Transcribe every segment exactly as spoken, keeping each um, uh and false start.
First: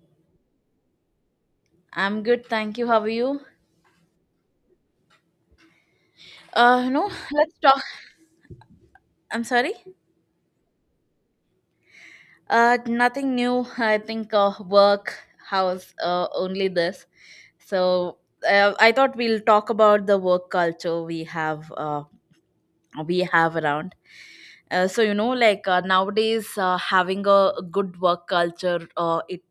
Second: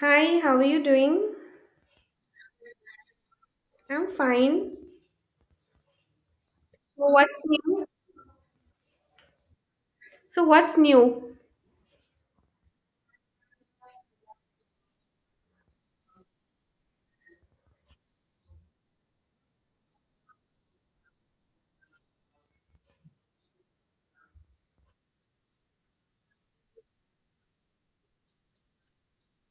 Hi, how are you doing? I'm good, thank you. How are you? I'm fine. Uh, So no, what's let's talk. new? I'm sorry. So what's new? Uh, nothing new. I think uh, work, house, uh, only this. So uh, I thought we'll talk about the work culture we have. Uh, we have around. Uh, so you know, like uh, nowadays, uh, having a good work culture, uh, it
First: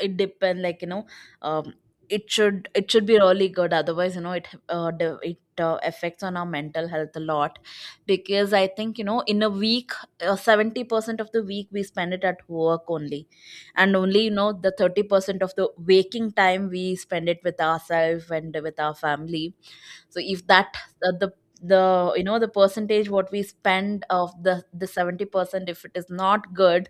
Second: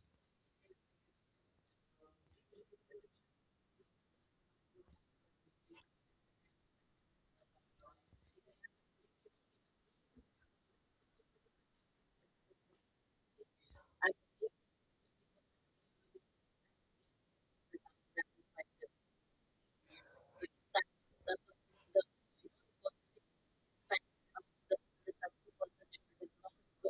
it depends, like, you know um it should it should be really good. Otherwise, you know it uh, de- it uh, affects on our mental health a lot, because I think, you know in a week, uh, seventy percent of the week we spend it at work only, and only you know the thirty percent of the waking time we spend it with ourselves and with our family. So if that, uh, the the you know the percentage what we spend of the the seventy percent, if it is not good,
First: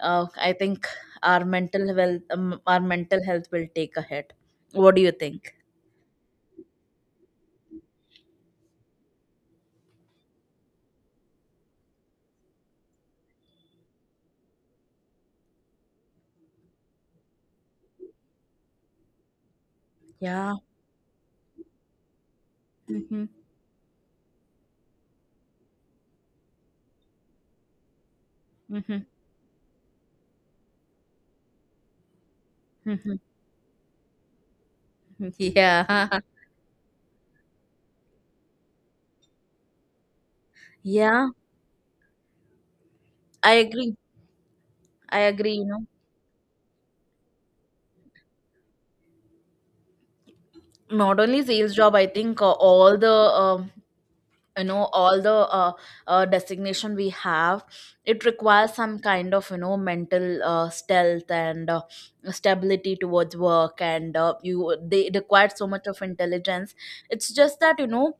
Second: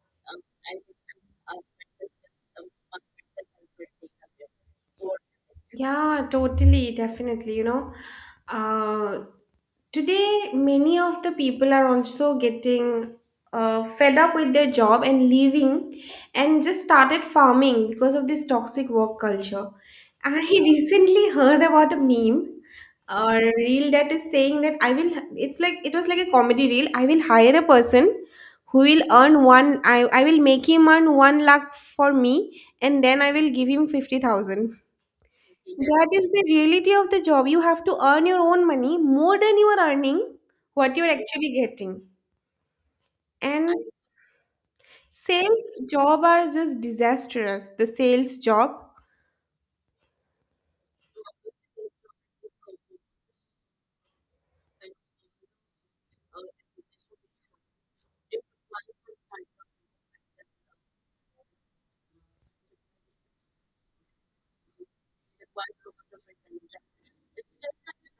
uh, I think our mental health, um, our mental health will take a hit. What do you think? Yeah, totally, definitely, you know. Uh Today, many of the people are also getting uh, fed up with their job and leaving and just started farming because of this toxic work culture. I Yeah. recently heard about a meme Mm-hmm. or reel that is saying that I will, it's like, it was like a comedy reel. I will hire a person who Mm-hmm. will earn one, I, I will make him earn one lakh for me and Mm-hmm. then I will give him fifty thousand. That Yeah. is the reality of the job. You have to earn your own money more than you are earning what you're Yeah. actually getting. I And agree. I agree. You sales know, job are just disastrous. The sales job. not only sales job. I think uh, all the um you know all the uh, uh, designation we have. It requires some kind of, you know mental uh, stealth and uh, stability towards work, and uh, you they require so much of intelligence. It's just that, you know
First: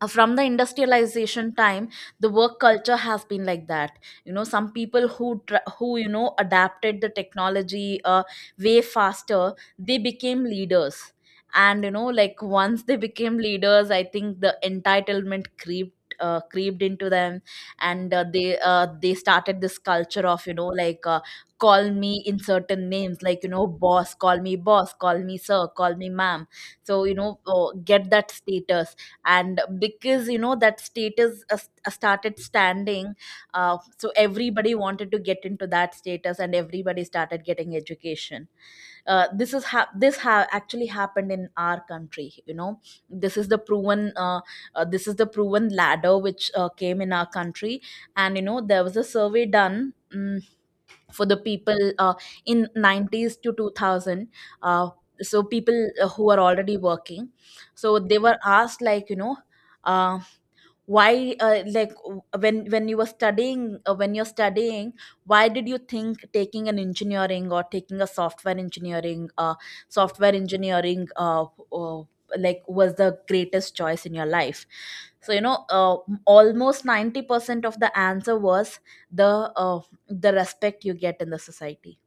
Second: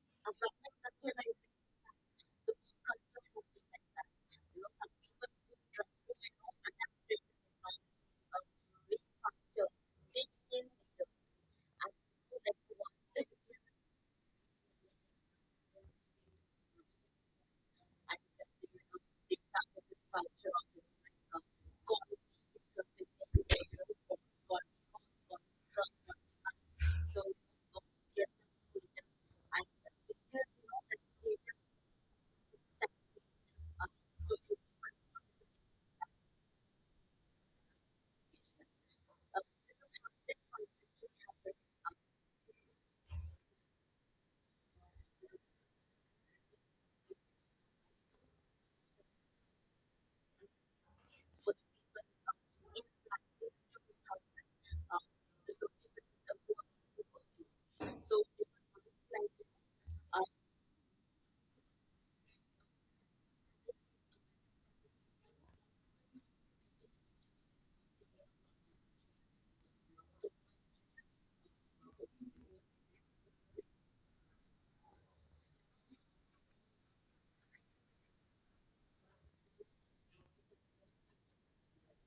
uh, from the industrialization time the work culture has been like that. you know some people who tr- who you know adapted the technology uh, way faster, they became leaders. And, you know like, once they became leaders, I think the entitlement creeped, uh, creeped into them. And uh, they uh, they started this culture of, you know like, uh, call me in certain names, like, you know boss, call me boss, call me sir, call me ma'am. So, you know uh, get that status. And because, you know that status, uh, st- uh, started standing, uh, so everybody wanted to get into that status and everybody started getting education. Uh, this is ha- this ha- actually happened in our country, you know this is the proven, uh, uh, this is the proven ladder which uh, came in our country. And, you know there was a survey done, mm for the people, uh, in nineties to two thousand. uh, so people, uh, who are already working, so they were asked like, you know uh, why, uh, like, when when you were studying, uh, when you're studying, why did you think taking an engineering or taking a software engineering, uh, software engineering uh, uh, like, was the greatest choice in your life. So, you know uh, almost ninety percent of the answer was the uh, the respect you get in the society.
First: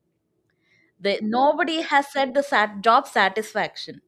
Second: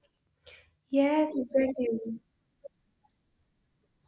the, Yes, Nobody has exactly. said the sat- job satisfaction.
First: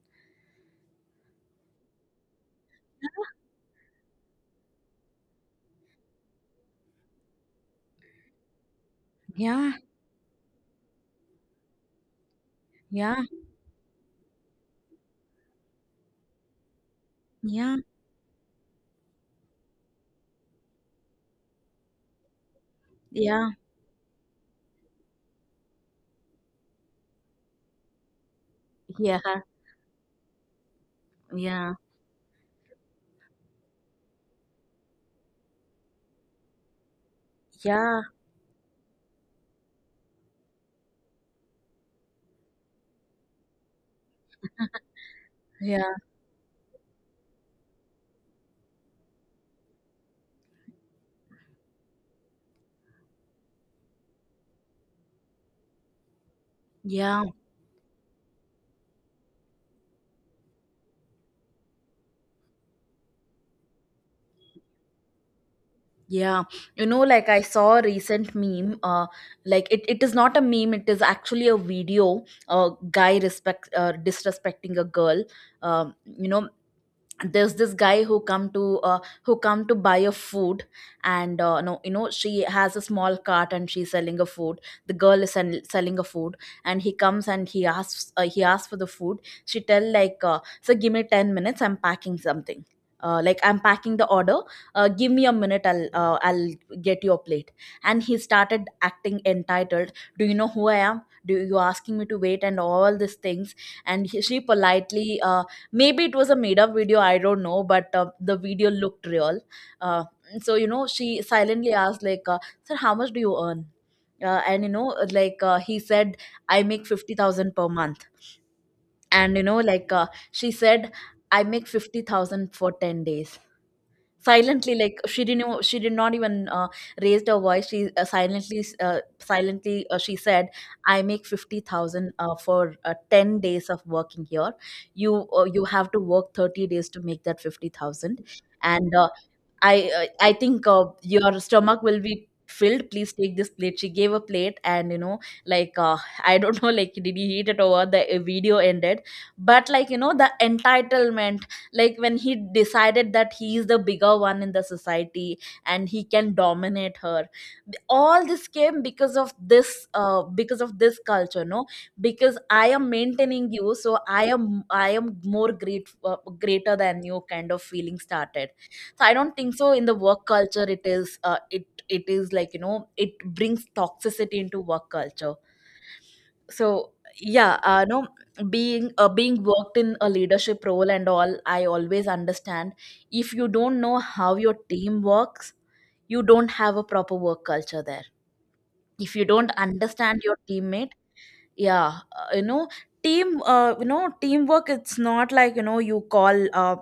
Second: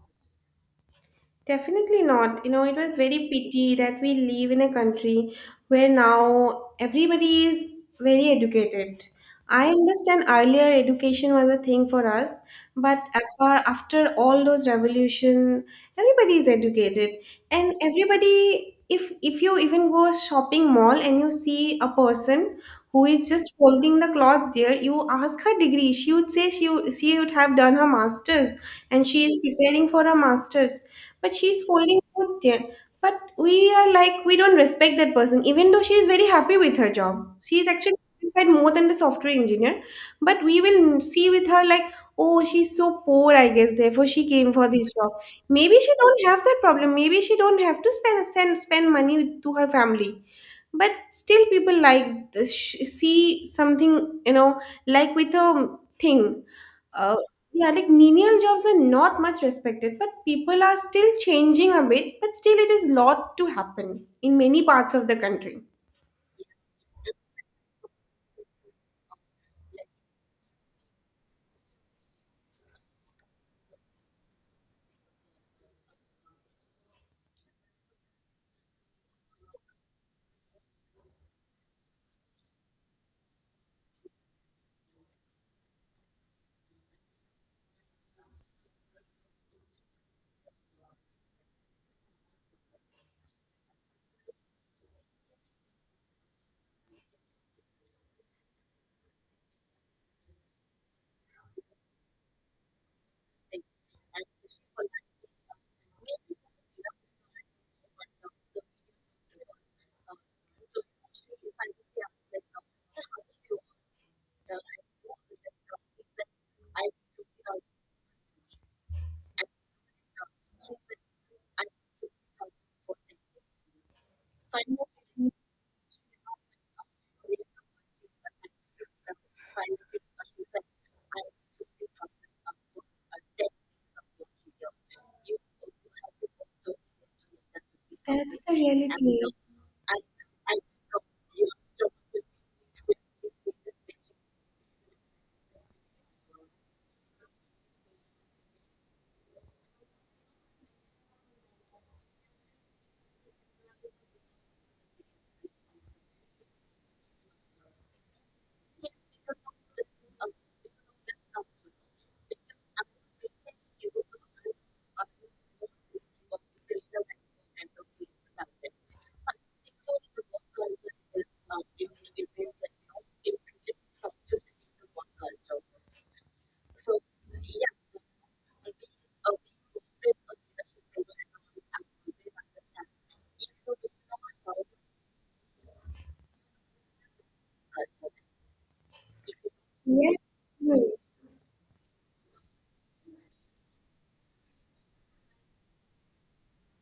Definitely not. You know, it was very pity that we live in a country where now everybody is very educated. I Yeah. understand earlier education was a thing for us, but Yeah. after, after all those revolution, everybody is educated, and Yeah. everybody. If if you even go shopping mall and you see a person who is Yeah. just folding the clothes there, you ask her degree. She would say she would- she would have done her masters and she is Yeah. preparing for her masters but she's Yeah. folding clothes there but we are like we don't respect that person even though she is very happy with her job. She is actually Yeah. satisfied more than the software engineer but we will see with her like, oh, she's so poor, I guess therefore she came for this job. Maybe Yeah, she don't have that problem, maybe she don't have to spend spend, spend money with, to her family but still people like this, see something, you know, like with a thing. uh, yeah, yeah, like menial jobs are not much respected, but people are still changing a bit, but still it is lot to happen in many parts of the country. yeah. You know, like, I saw a recent meme, uh, like, it, it is not a meme, it is actually a video. A guy respect uh, disrespecting a girl. Um, you know, there's this guy who come to uh, who come to buy a food. And uh, no you know she has a small cart and she's selling a food. The girl is sell- selling a food, and he comes and he asks, uh, he asks for the food. She tell like, uh, so give me 10 minutes, I'm packing something, uh, like, I'm packing the order. Uh, give me a minute, I'll, uh, i'll get your plate. And he started acting entitled. Do you know who I am? Do you asking me to wait? And all these things. And he, she politely, uh, maybe it was a made up video, I don't know, but uh, the video looked real. uh, so you know she silently asked, like, uh, sir, how much do you earn? Uh, and you know, like, uh, he said, I make fifty thousand per month. And, you know like, uh, she said, I make fifty thousand for 10 days. Silently, like, she didn't, even- she did not even, uh, raised her voice. She, uh, silently, uh, silently, uh, she said, "I make fifty thousand, uh, for, uh, ten days of working here. You, uh, you have to work thirty days to make that fifty thousand, That's the and uh, reality. I I I think, uh, your stomach will be filled. Please take this plate." She gave a plate, and, you know, like, uh, I don't know, like, did he eat it over? The uh, video ended. But like, you know, the entitlement, like when he decided that he is the bigger one in the society and he can dominate her. All this came because of this, uh, because of this culture, no? Because I am maintaining you, so I am I am more great, uh, greater than you. Kind of feeling started. So I don't think so, in the work culture it is uh, it it is like, you know it brings toxicity into work culture, so. Yeah. Uh, no, being uh, being worked in a leadership role and all, I always understand, if you don't know how your team works, you don't have a proper work culture there, if you don't understand your Yeah. teammate. Yeah. Uh, you know team uh, you know teamwork, it's not like, you know you call uh,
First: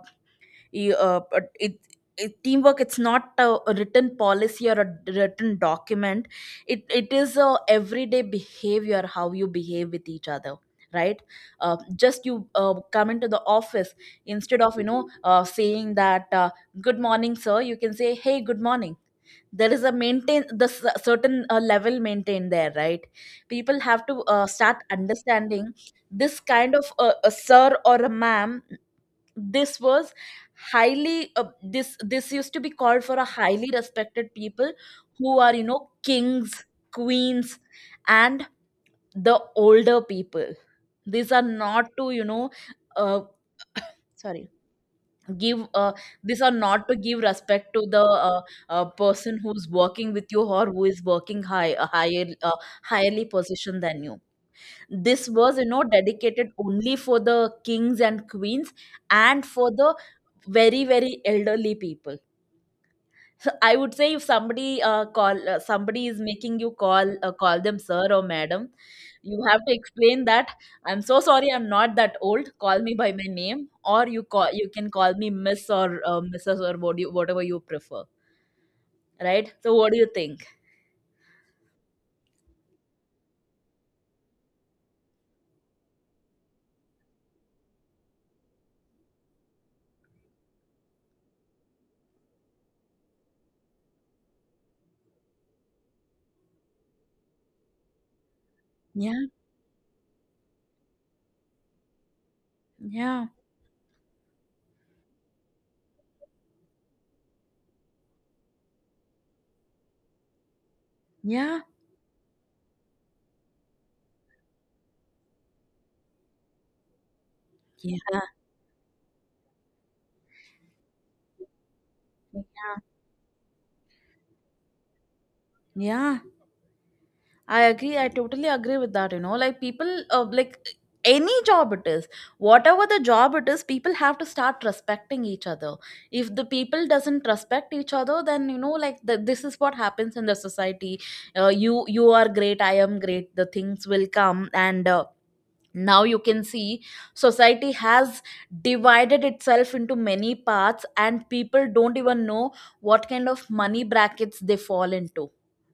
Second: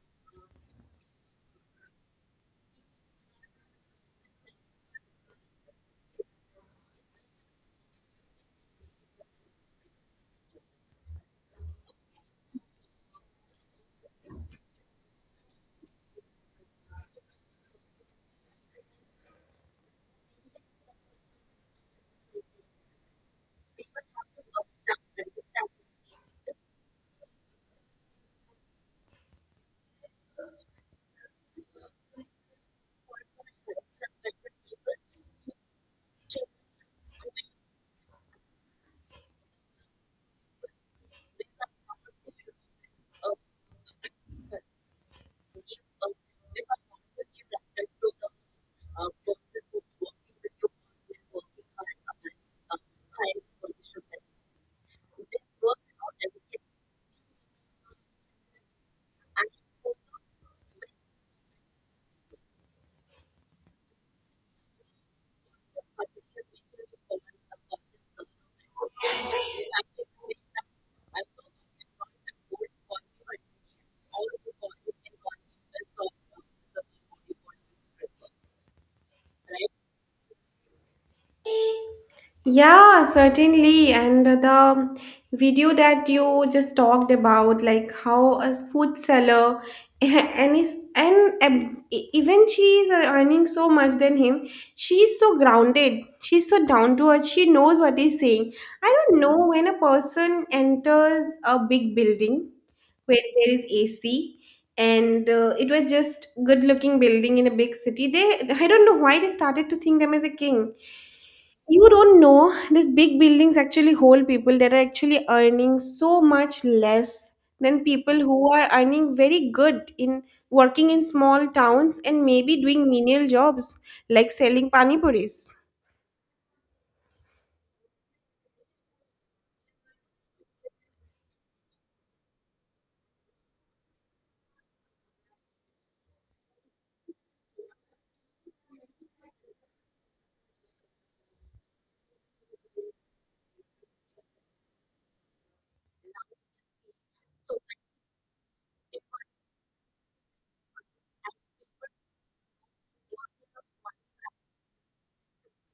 you, uh, but it, it teamwork, it's not a, a written policy or a d- written document. It it is a everyday behavior, how you behave with each other, right? Uh, just you, uh, come into the office, instead of, you know uh, saying that, uh, good morning sir, you can say hey, good morning. There is a maintain the s- certain, uh, level maintained there, right? People have to, uh, start understanding this kind of, uh, a sir or a ma'am. This was highly, uh, this this used to be called for a highly respected people, who are, you know kings, queens, and the older people. These are not to, you know uh, sorry, give uh, these are not to give respect to the, uh, uh, person who's working with you, or who is working high a higher, uh, highly position than you. This was, you know dedicated only for the kings and queens, and for the very very elderly people. So I would say, if somebody, uh, call uh, somebody is making you call, uh, call them sir or madam, you have to explain that. I'm so sorry, I'm not that old, call me by my name, or you call you can call me miss, or, uh, mrs, or what you, whatever you prefer. Right? So what do you think? Yeah, certainly. And the video that you just talked about, like how a food seller and is and um, e- even she is uh, earning so much than him. She's so grounded. She's so down to earth. She knows what he's saying. I don't Yeah. know when a person enters a big building where Yeah. there is A C. And uh, it was just good-looking building in a big city. They, I don't know why they started to think them as a king. Yeah. You don't know, these big buildings actually hold people that are actually earning so much less than people Yeah. who are earning very good in working in small towns and maybe Yeah. doing menial jobs like selling pani puris. Yeah. I agree. I totally agree with that. You know, like, people, uh, like, any job it is, whatever the job it is, people have to start respecting each other. If the people doesn't respect each other, then, you know, like, the, this is what happens in the society. Uh, you you are great. I am great. The things will come and. Uh, now you can see society has divided itself into many parts, and people don't even know what kind of money brackets they fall into,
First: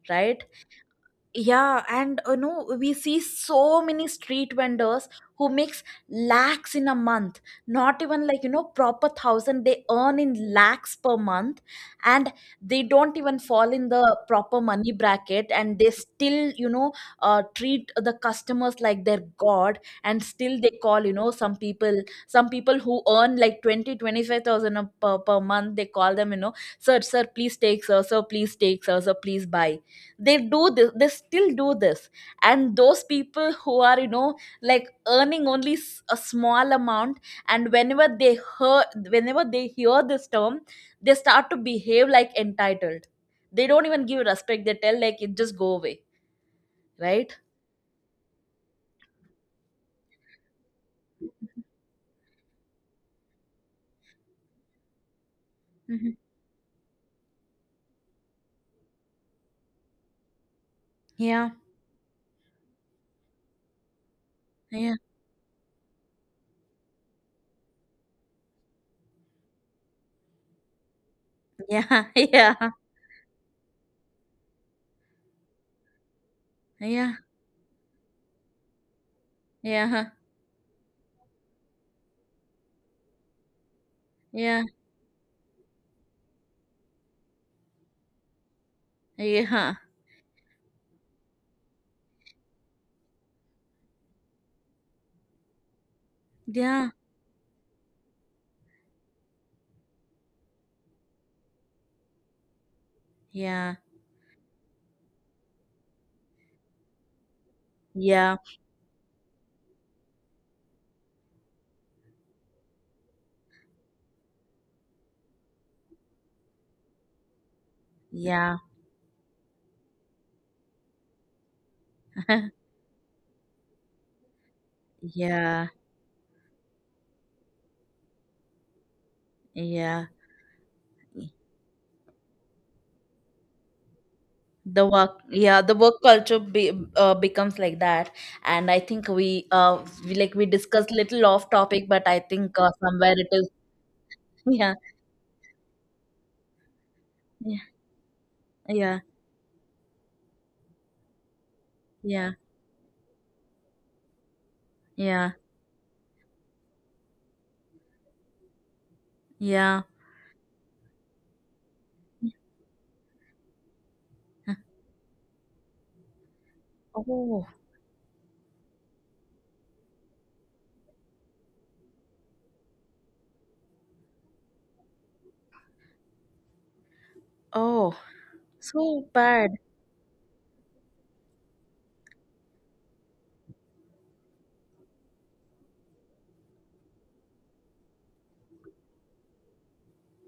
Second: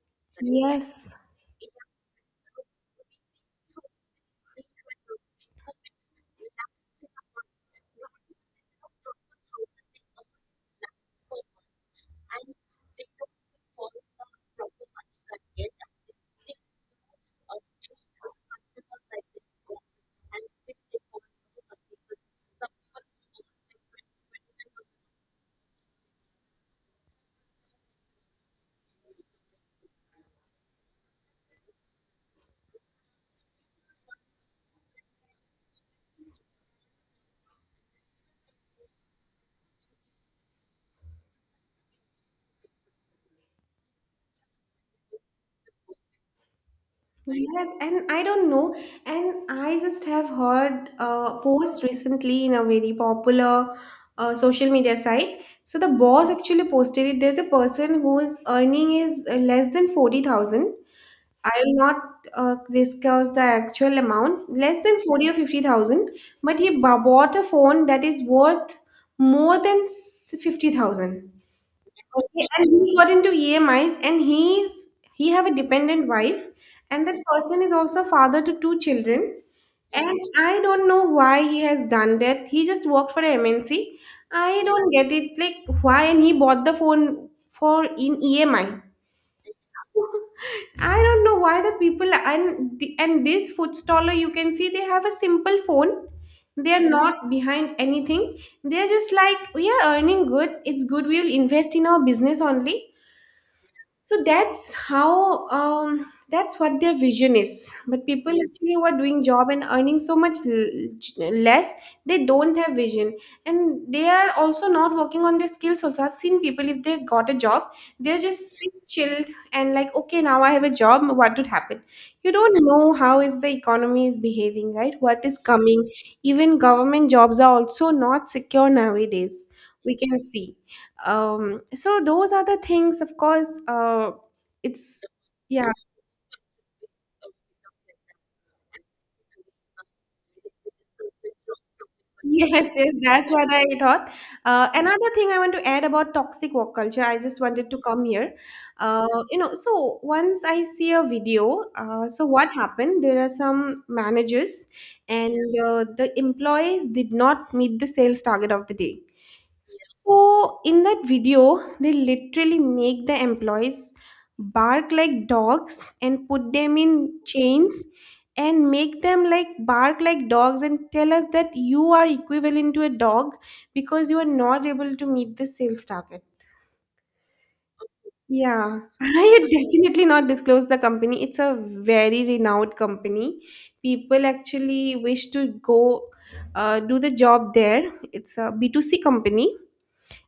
right? Yes. Yeah, and, you know we see so many street vendors who makes lakhs in a month. Not even like, you know proper thousand, they earn in lakhs per month. And they don't even fall in the proper money bracket, and they still, you know uh, treat the customers like their god. And still they call, you know some people, some people who earn like twenty, twenty-five thousand, a- per, per month, they call them, you know sir, sir, please take, sir, sir, please take, sir, sir, please buy. They do this, they still do this. And those people who are, you know like, earning only, s- a small amount, and whenever they hear, whenever they hear this term, they start to behave like entitled. They don't even give respect, they tell like, it just go away, right? Yes, and I don't know, and I just have heard a post recently in a very popular uh, social media site. So the Hmm. boss actually posted it. There's a person whose earning is uh, less than forty thousand. Yeah. I'll not uh, discuss the actual amount, less Yeah. than forty or fifty thousand, but he b- bought a phone that is worth more than s- fifty thousand. Yeah. Okay, Yeah. and he got into E M Is and he's he have a dependent wife and Yeah. that person is also a father to two children. Yeah. Yeah. And I don't know why he has done that. He just worked for a M N C. Yeah. I don't get it. Like why and he bought the phone for in E M I. I don't know why the people and the, and this food staller you can see they have a simple phone. They are Yeah. not behind anything. They are just like we are earning good. It's good. We will invest in our business only. Yeah. So that's how um, that's what their vision is but people Yeah. actually who are doing job and earning so much l- less, they don't have vision and they are also not working on their skills. Also I've seen people if they got a job they're Yeah. just sit chilled and like okay now I have a job what would happen. You don't know how is the economy is behaving, right, what is Yeah. coming. Even government jobs are also not secure nowadays we can see. Yeah. Um so those are the things of course uh The it's work, yeah, yeah. the work culture, be, uh, becomes like that. And I think we uh we, like, we discussed little off topic, but I think, Yes, uh, yes, somewhere it that's is. what I thought. Uh, Yeah. another thing I want to add about toxic work culture, I just Yeah. wanted to come here. Yeah. Uh, you know, so once I see a video, uh, so Yeah. what happened, there are some managers Yeah. and uh, the employees did not meet the sales target of the day. So in that video, they literally make the employees Yeah. bark like dogs and put them in Oh. chains and make them like bark like dogs and tell us that you are equivalent to a dog because you are not able to meet the sales target. Oh, Yeah, so I had bad. definitely not disclose the company. It's a very renowned company. People actually wish to go uh, do the job there. It's a B two C company,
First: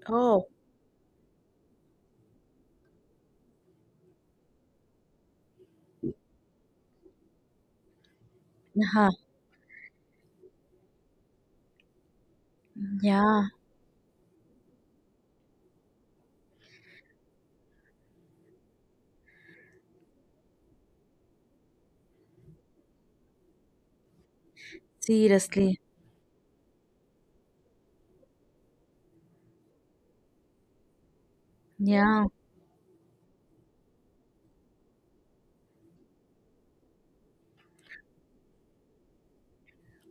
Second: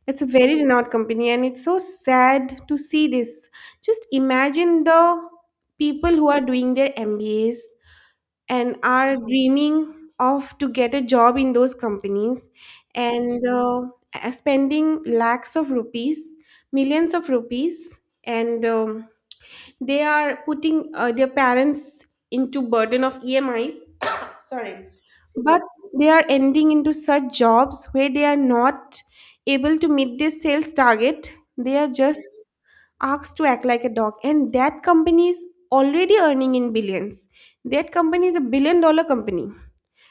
it's a Oh. very renowned company, and it's so sad to see this. Just imagine the people who are doing their M B As and Uh-huh. are dreaming of to get a job in those companies Yeah. and uh, uh, spending lakhs of rupees, millions of rupees, and um, they are putting uh, their parents into burden of E M Is, sorry, but Seriously. they are ending into such jobs where they are not able to meet their sales target, they are just Yeah. asked to act like a dog and that company is already earning in billions. That company is a billion dollar company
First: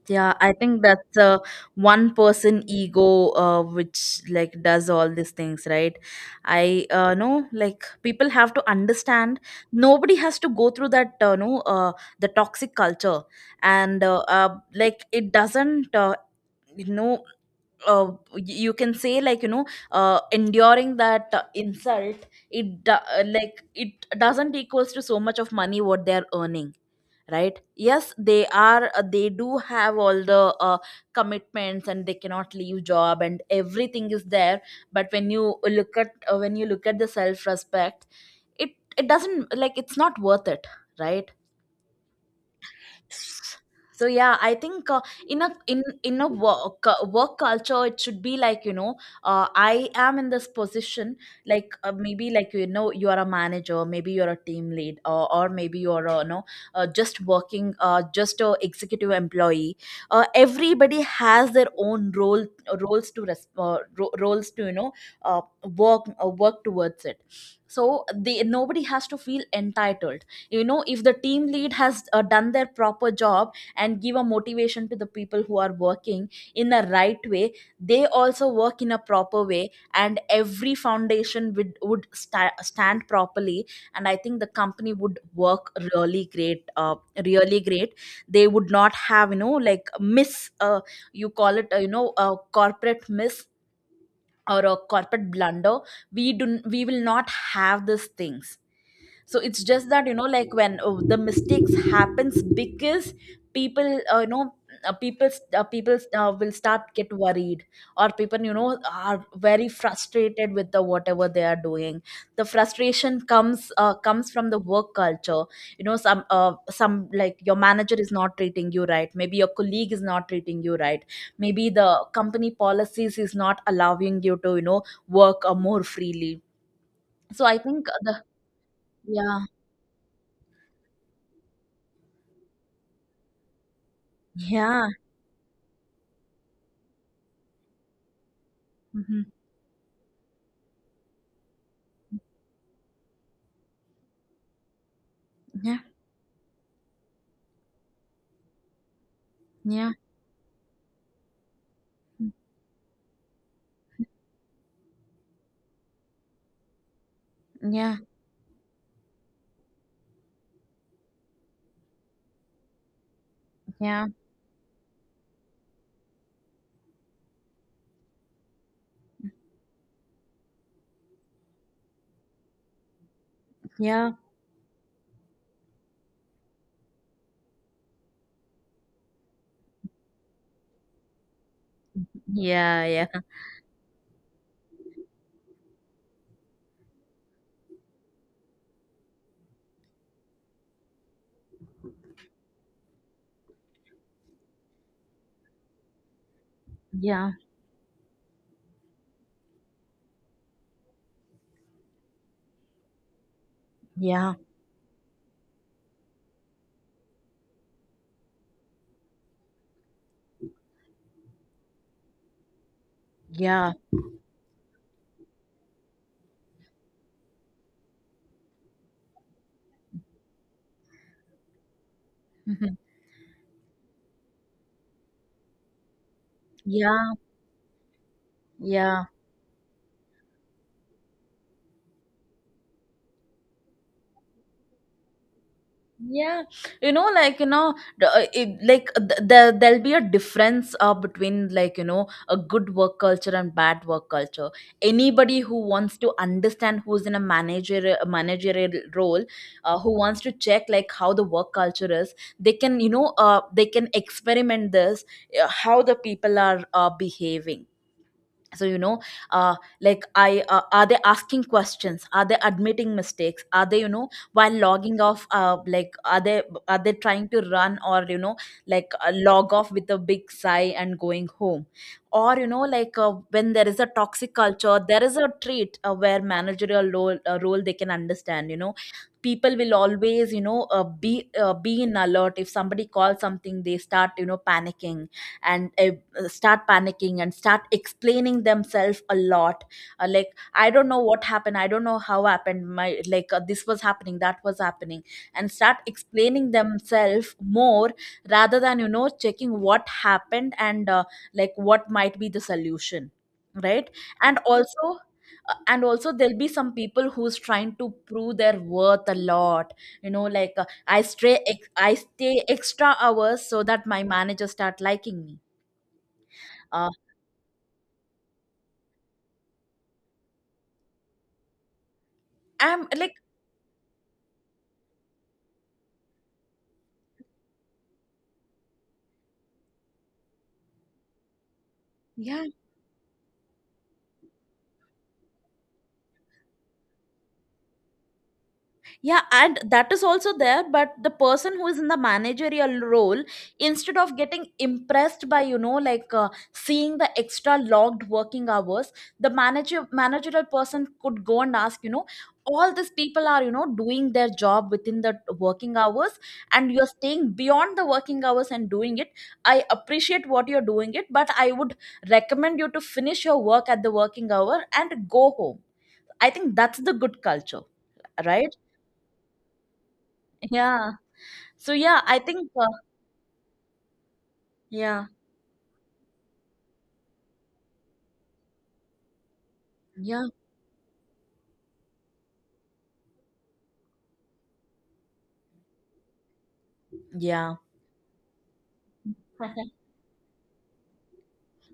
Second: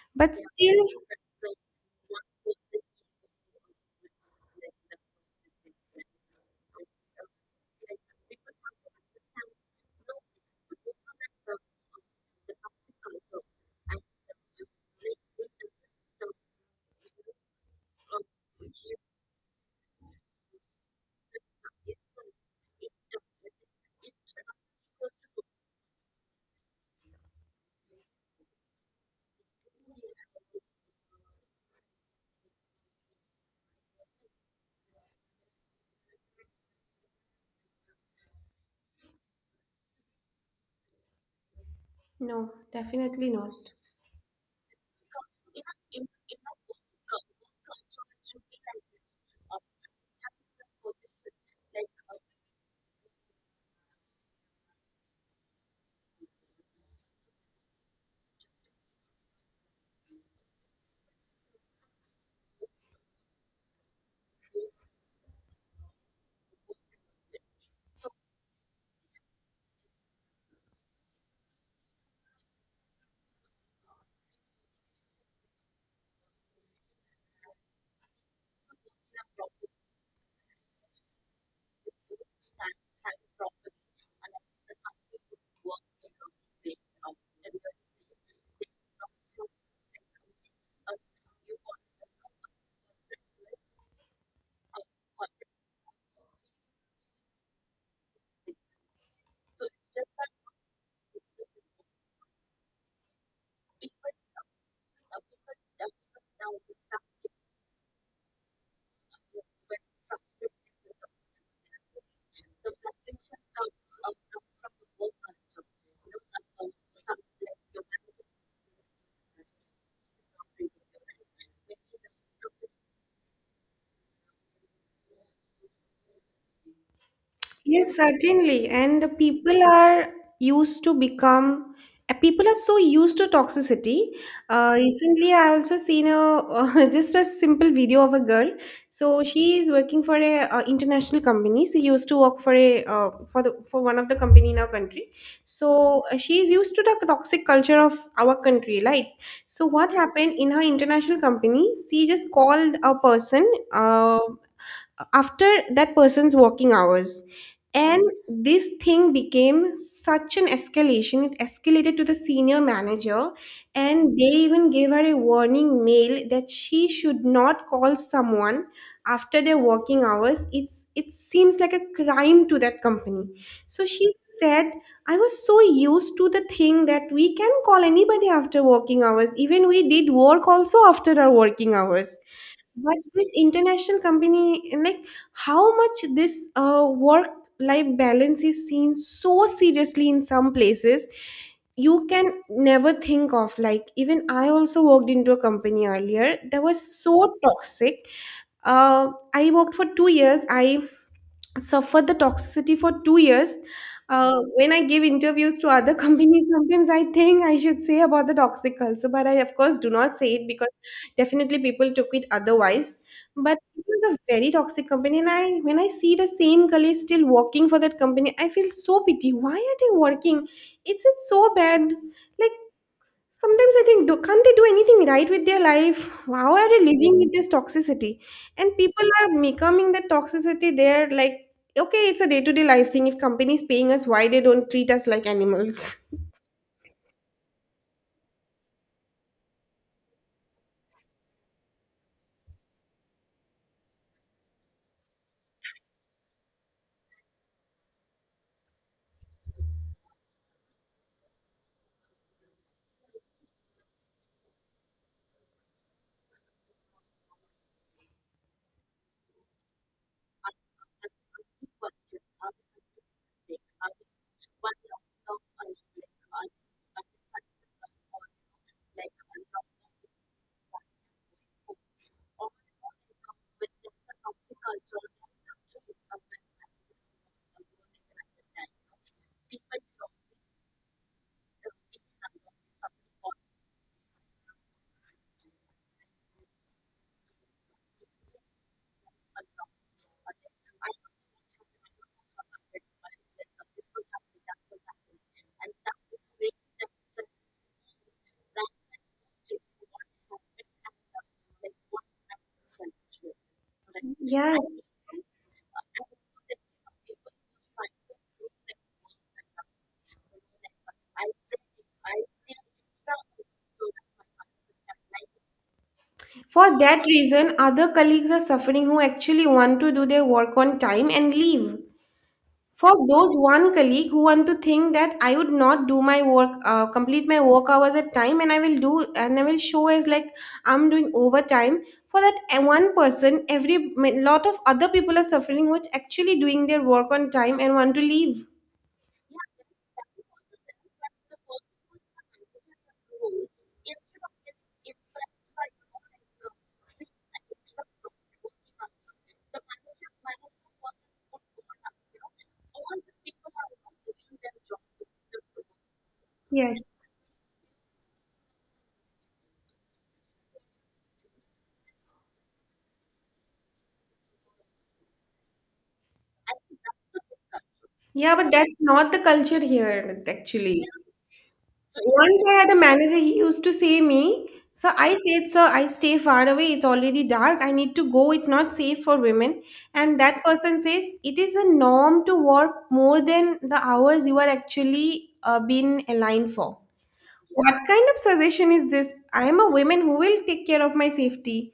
Yeah, but I think still. that's a one person ego, uh, which like does all these things, right? I uh, know like people have to understand nobody has to go through that uh, no uh, The toxic culture. And uh, uh, like it doesn't uh, you know uh, y- you can say like you know uh, enduring that uh, insult, it do- uh, like it doesn't equals to so much of money what they're earning, right? Yes, they are, uh, they do have all the uh, commitments and they cannot leave job and everything is there, but when you look at uh, when you look at the self respect, it it doesn't, like it's not worth it, right? No, definitely not. So yeah, I think uh, in a in in a work uh, work culture it should be like you know, uh, I am in this position, like uh, maybe like you know, you are a manager, maybe you're a team lead, or, or maybe you're uh, you know, uh, just working, uh, just a executive employee. Uh, everybody has their own role, roles to res- uh, ro- roles to you know, uh, work uh, work towards it. So they, nobody has to feel entitled. You know, if the team lead has uh, done their proper job and give a motivation to the people who are working in a right way, they also work in a proper way and every foundation would would sta- stand properly, and I think the company would work really great, uh, really great. They would not have you know, like, miss, uh, you call it uh, you know, a corporate miss or a corporate blunder. We do, we will not have these things. So it's just that you know, like, when uh, the mistakes happens, because people uh, you know uh, people uh, people uh, will start get worried, or people, you know, are very frustrated with the whatever they are doing. The frustration comes uh, comes from the work culture. You know, some uh, some, like, your manager is not treating you right, maybe your colleague is not treating you right, maybe the company policies is not allowing you to you know, work uh, more freely. So I think Yes, the, certainly. And yeah, people are used to become, uh, people are so used to toxicity. Uh, yeah. recently, I also seen a just a simple video of a girl. So Mhm. she is working for a uh, international company. She used to work for a uh, for the for one of the company in our country. Yeah, So uh, she is used to the toxic culture of our country, right? So yeah, what happened in her international company? She just mm, called a person. Uh, after that person's working hours yeah, and this thing became such an escalation, it escalated to the senior manager yeah, and they even gave her a warning mail that she should not call someone after their working hours. It's it seems like a crime to that company. So she yeah, said I was so used to the thing that we can call anybody after working hours, even we did work also after our working hours. yeah, But yeah, yeah, this international company, like how much this uh, work-life balance is seen so seriously in some places, you can never think of. Like even I also worked into a company earlier that was yeah, so toxic. Uh, I worked for two years. I suffered the toxicity for two years. yeah, Uh, when I give interviews to other companies, sometimes I think I should say about the toxic culture, but I, of course, do not say it because definitely people took it otherwise. But yeah, it was a very toxic company, and I, when I see the same colleagues still working for that company, I feel so pity. Why are they working? It's it's so bad. Like mhm, sometimes I think, do, can't they do anything right with their life? How are they yeah, living with this toxicity? And yeah. people are becoming that toxicity. They're like, okay, it's a day to day life thing. If companies paying us, why they don't treat us like animals? Yeah, you know, like, you know the- uh, it, like uh, th- there there'll be a difference uh, between like you know, a good work culture and bad work culture. Anybody who wants to understand, who's in a manager a managerial role, uh, who wants to check like how the work culture is, they can you know, uh, they can experiment this, uh, how the people are uh, behaving. So you know, uh, like I uh, are they asking questions, are they admitting mistakes, are they you know, while logging off, uh, like are they, are they trying to run, or you know, like, uh, log off with a big sigh and going home. Or you know, like, uh, when there is a toxic culture, there is a trait uh, where managerial role, uh, role they can understand, you know, people will always you know, uh, be uh, be in alert, if somebody calls something they start you know, panicking, and uh, start panicking and start explaining themselves a lot, uh, like I don't know what happened, I don't know how happened, my like uh, this was happening, that was happening, and start explaining themselves more, rather than you know, checking what happened and uh, like what might be the solution, right? And Yes. also, uh, and also there'll be some people who's trying to prove their worth a lot. You know, like, uh, i stay ex- I stay extra hours so that my manager start liking me. For Uh, that reason, other colleagues are suffering who actually want to do their work on time and leave. I'm For like, those one colleague who want to think that I would not do my work, uh, complete my work hours at time, and I will do, and I will show as like I'm doing overtime. For that yeah, uh, one person, every ma- lot of other people are suffering, which actually doing their work on time and want to leave. yeah, and that is also there, but the person who is in the managerial role, instead of getting impressed by you know, like, uh, seeing the extra logged working hours, the manager managerial person could go and ask, you know, all these people are you know, doing their job within the working hours, and Yes. you're staying beyond the working hours and doing it. I appreciate what you're doing it, but I would recommend you to finish your work at the working hour and go home. I think that's the good culture, Yeah, but right? that's not the culture here, actually. Yeah. So yeah, I Once think I uh, had a manager, he used to say me, sir, yeah, I said, sir, I stay far away. It's already dark. I need to go. It's not safe for women. And yeah, that person says, it is a norm to work more than the hours you are actually uh, been aligned for. yeah, What kind of suggestion is this? I am a woman who will take care of my safety.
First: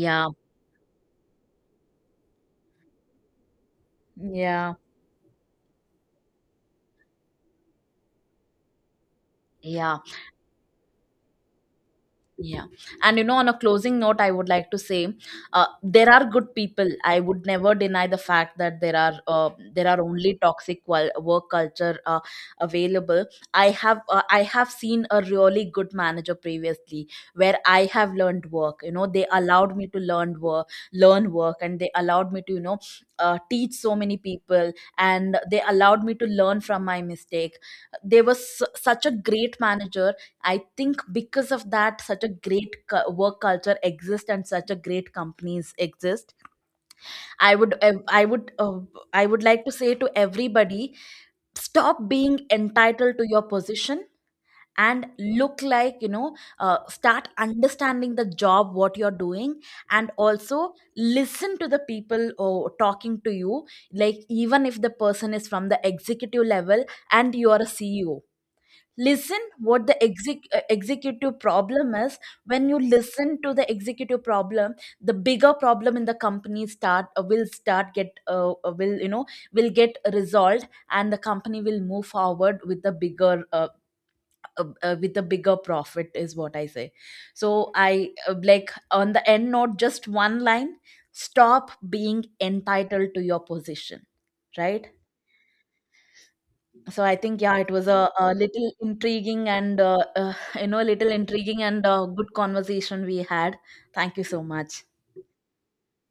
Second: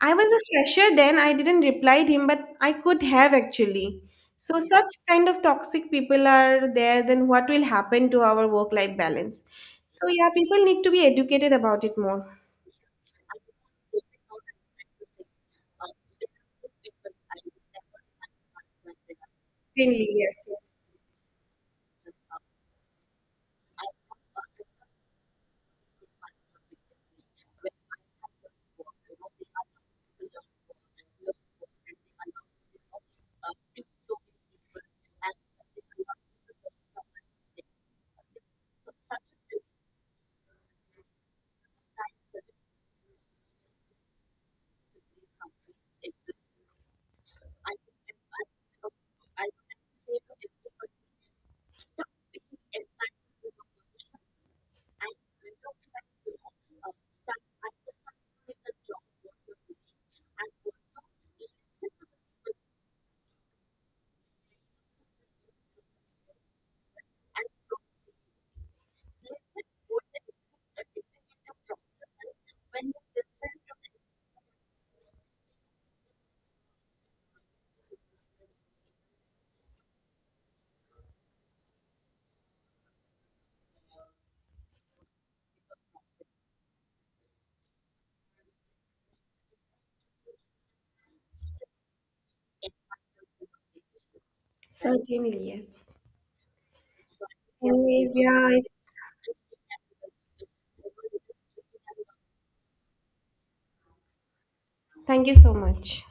I was a fresher then, I didn't reply him, but I could have actually. So, yeah, such kind of toxic people are there, then what will happen to our work life balance? yeah. So, yeah, people need to be educated about it more. Yeah. And you know, on a closing note, I would like to say, uh, there are good people. I would never deny the fact that there are uh, there are Certainly, yes. only Yes. toxic wal- work culture uh, available. I have uh, I have seen a really good manager previously, where I have learned work. You know, they allowed me to learn work, learn work, and they allowed me to you know, uh, teach so many people, and they allowed me to learn from my mistake. They was su- such a great manager. I think because of that, such a great cu- work culture exists and such a great companies exist. I would, ev- I would, uh, I would like to say to everybody: stop being entitled to your position, and look, like you know. Uh, start understanding the job, what you're doing, and also listen to the people uh, talking to you. Like even if the person is from the executive level and you are a C E O, listen what the exec- uh, executive problem is. When you listen to the executive problem, the bigger problem in the company start uh, will start get uh, uh, will you know, will get resolved, and the company will move forward with the bigger uh, uh, uh, with the bigger profit, is what I say. So I, uh, like on the end note, just one line: stop being entitled to your position, right? Certainly, yes. So I think yeah, it was a, Anyways, a yeah, little it's- intriguing and uh, uh, you know, little intriguing and uh, good conversation we had. Thank you so much. thank you so much.